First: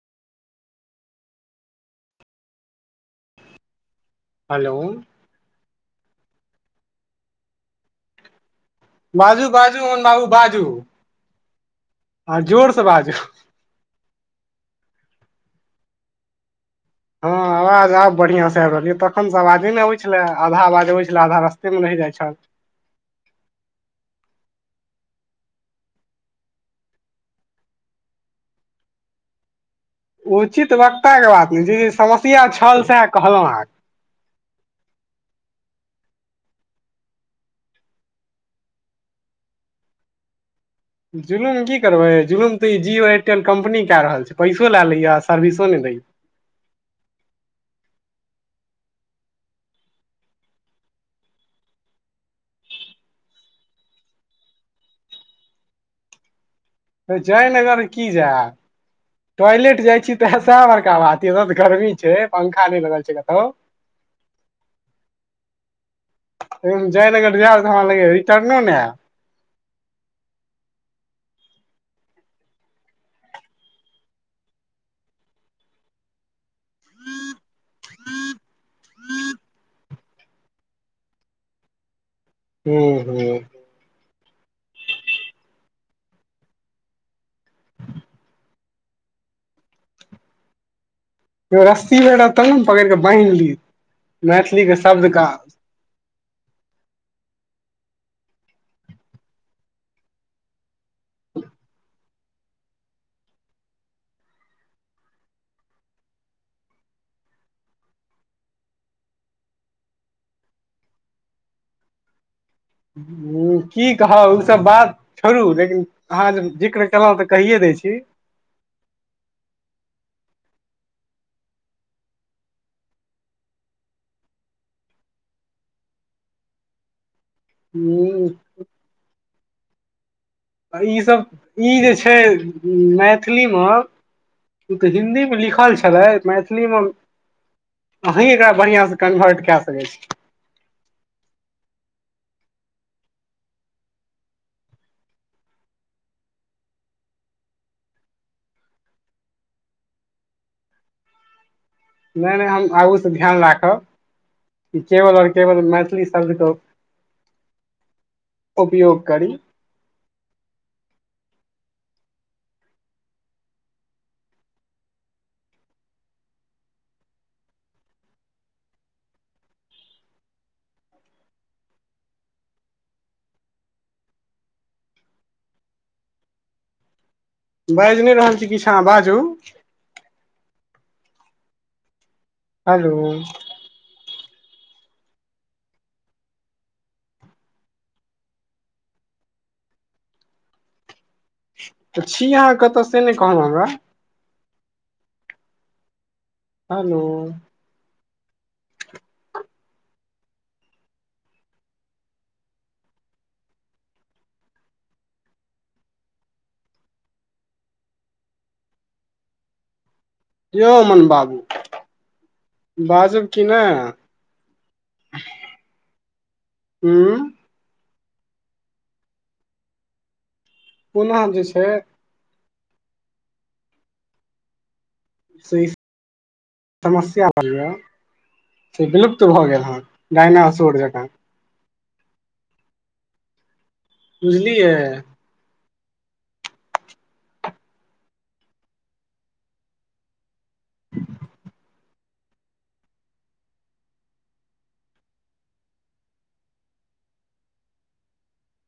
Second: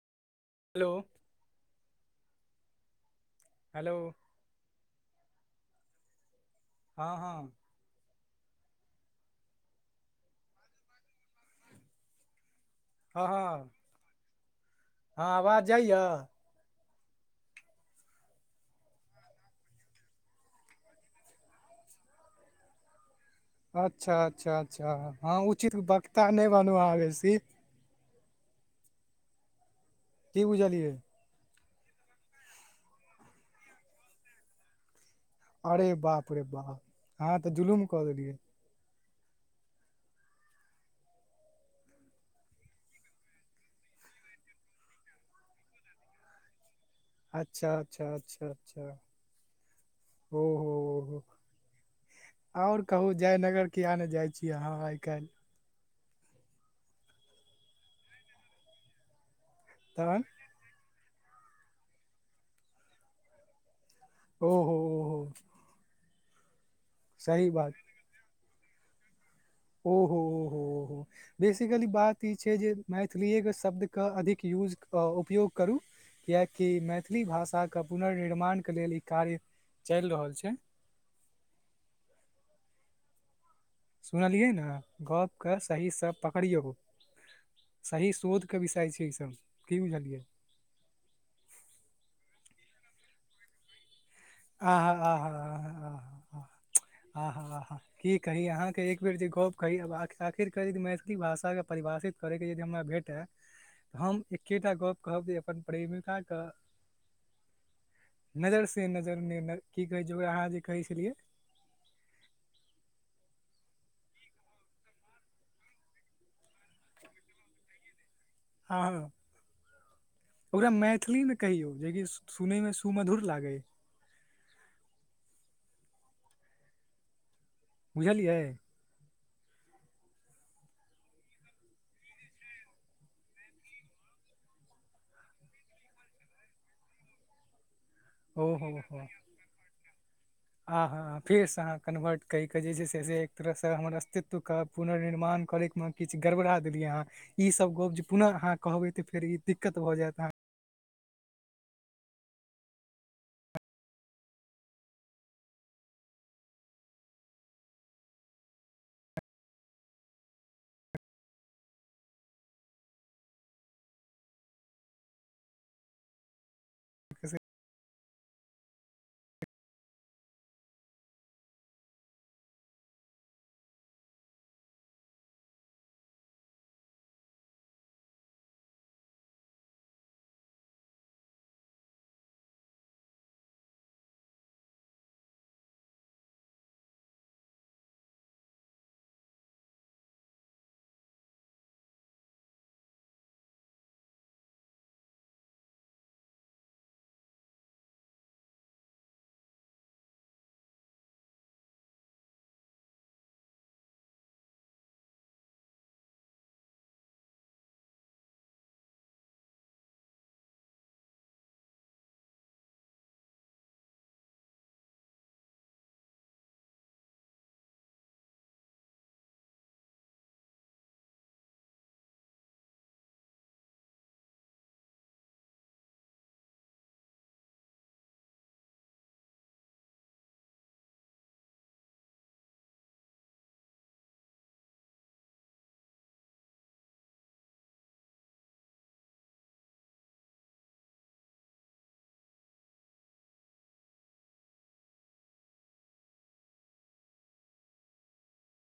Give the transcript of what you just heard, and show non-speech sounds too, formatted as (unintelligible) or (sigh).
Hello hello hello हँ हँ बाजू बाजू, मोहन बाबू बाजू। हां, जोरसे हँ हँ, हँ आवाज जाइए? हँ। आवाज आब बढ़िया से आबि रहल यै, तखनसे आवाजे नै अबै छलै आधा आवाज अबै छल आधा रास्तेमे रहि जाइत छल। (unintelligible) अच्छा अच्छा अच्छा, हँ उचित वक्ता नै बनु अहाँ बेसी। की उचित बुझलियै वक्ता के बात जी समस्या छल तें कहलहुं अहाँ के। अरे बाप रे बाप, अहाँ त जुलूम क देलियै। जुलुम की करबै जुलूम त ई जिओ एयरटेल कम्पनी क रहल छै, पैसो लए वैसे, सर्विसो नै सही। अच्छा अच्छा अच्छा अच्छा। ओहो और कहू जयनगर किए नहि जाइ छी अहाँ आइ काल्हि। जयनगर की जायब, टॉयलेट जाइ छी तहन त सैह बड़का बात। गर्मी छै पंखा नहि लगल छै कतहु। ओहो हो हो। हम जयनगर जायब लगैये तखैनल रिटर्नो नै है। ओहो हो हो हो। बेसिकली बात ई छै जे मैथिलीएके शब्दके अधिक यूज उपयोग करू। किएकि मैथिली भाषाके पुनर्निर्माणके लेल ई कार्य चलि रहल छै। हुं हुं। सुनलियै ने, गप के सहीसे पकड़ियौ। सही शोधके विषय छै इसभ, की बुझलियै? रस्सी रहत तब ने, पकड़ कऽ बान्हि ली। मैथिली आ के ह शब्द आ का ह। ह आहा! आहा! की कही, अहाँके एक बेर जे गप कही, आखिर करी मै मैथिली भाषाके परिभाषित करैके यदि हमरा भेटय? तऽ हम एकेटा गप कहब, जे अपन प्रेमिकाक! नजर से नजर। कि कहै छै, ओकरा जे अहां कहै छलियै। ह की कहब, ओ सब बात छोड़ू, लेकिन अहाँ जे जिक्र केलहुँ तऽ कहिये दे छी। आ ओकरा मैथिलीमे कहियौ, जेकि सुनयमे सुमधुर लागै। (inaudible) बुझलियै हू। इसभ, ई जे छै मैथिलीमे ओ तऽ हिंन्दीमे लिखल छलै, मैथिलीमे ह अही एकरा ओहो बढ़िआँसँ हो कन्वर्ट कए सकै छी। आ ह फेरसँ अहाँ कन्वर्ट कर क जे छै से, एक तरहसँ हमर अस्तित्वके पुनर्निर्माण करयमे किछु गड़बड़ा देलियै, अहाँ ईसभ गप जे पुनः अहाँ कहबै तऽ, फेर ई दिक्कत भऽ जायत, अहाँ नहि- नहि, हम आगूसँ ध्यान राखब। ई केवल और केवल मैथिली शब्द हो। उपयोग करी! ठीक छै। बाजि नहि रहल छी, किछु अहां बाजू। हलो! तऽ छी अहाँ कतय, से नहि कहलहुँ हमरा? हेलो! कि यौ अमन बाबू! बाजब कि नहि? हू। पुनः जे छै। से ई समस्या रहलैए। से विलुप्त भऽ गेल ह, डायनासोर जकां। बुझलीएै।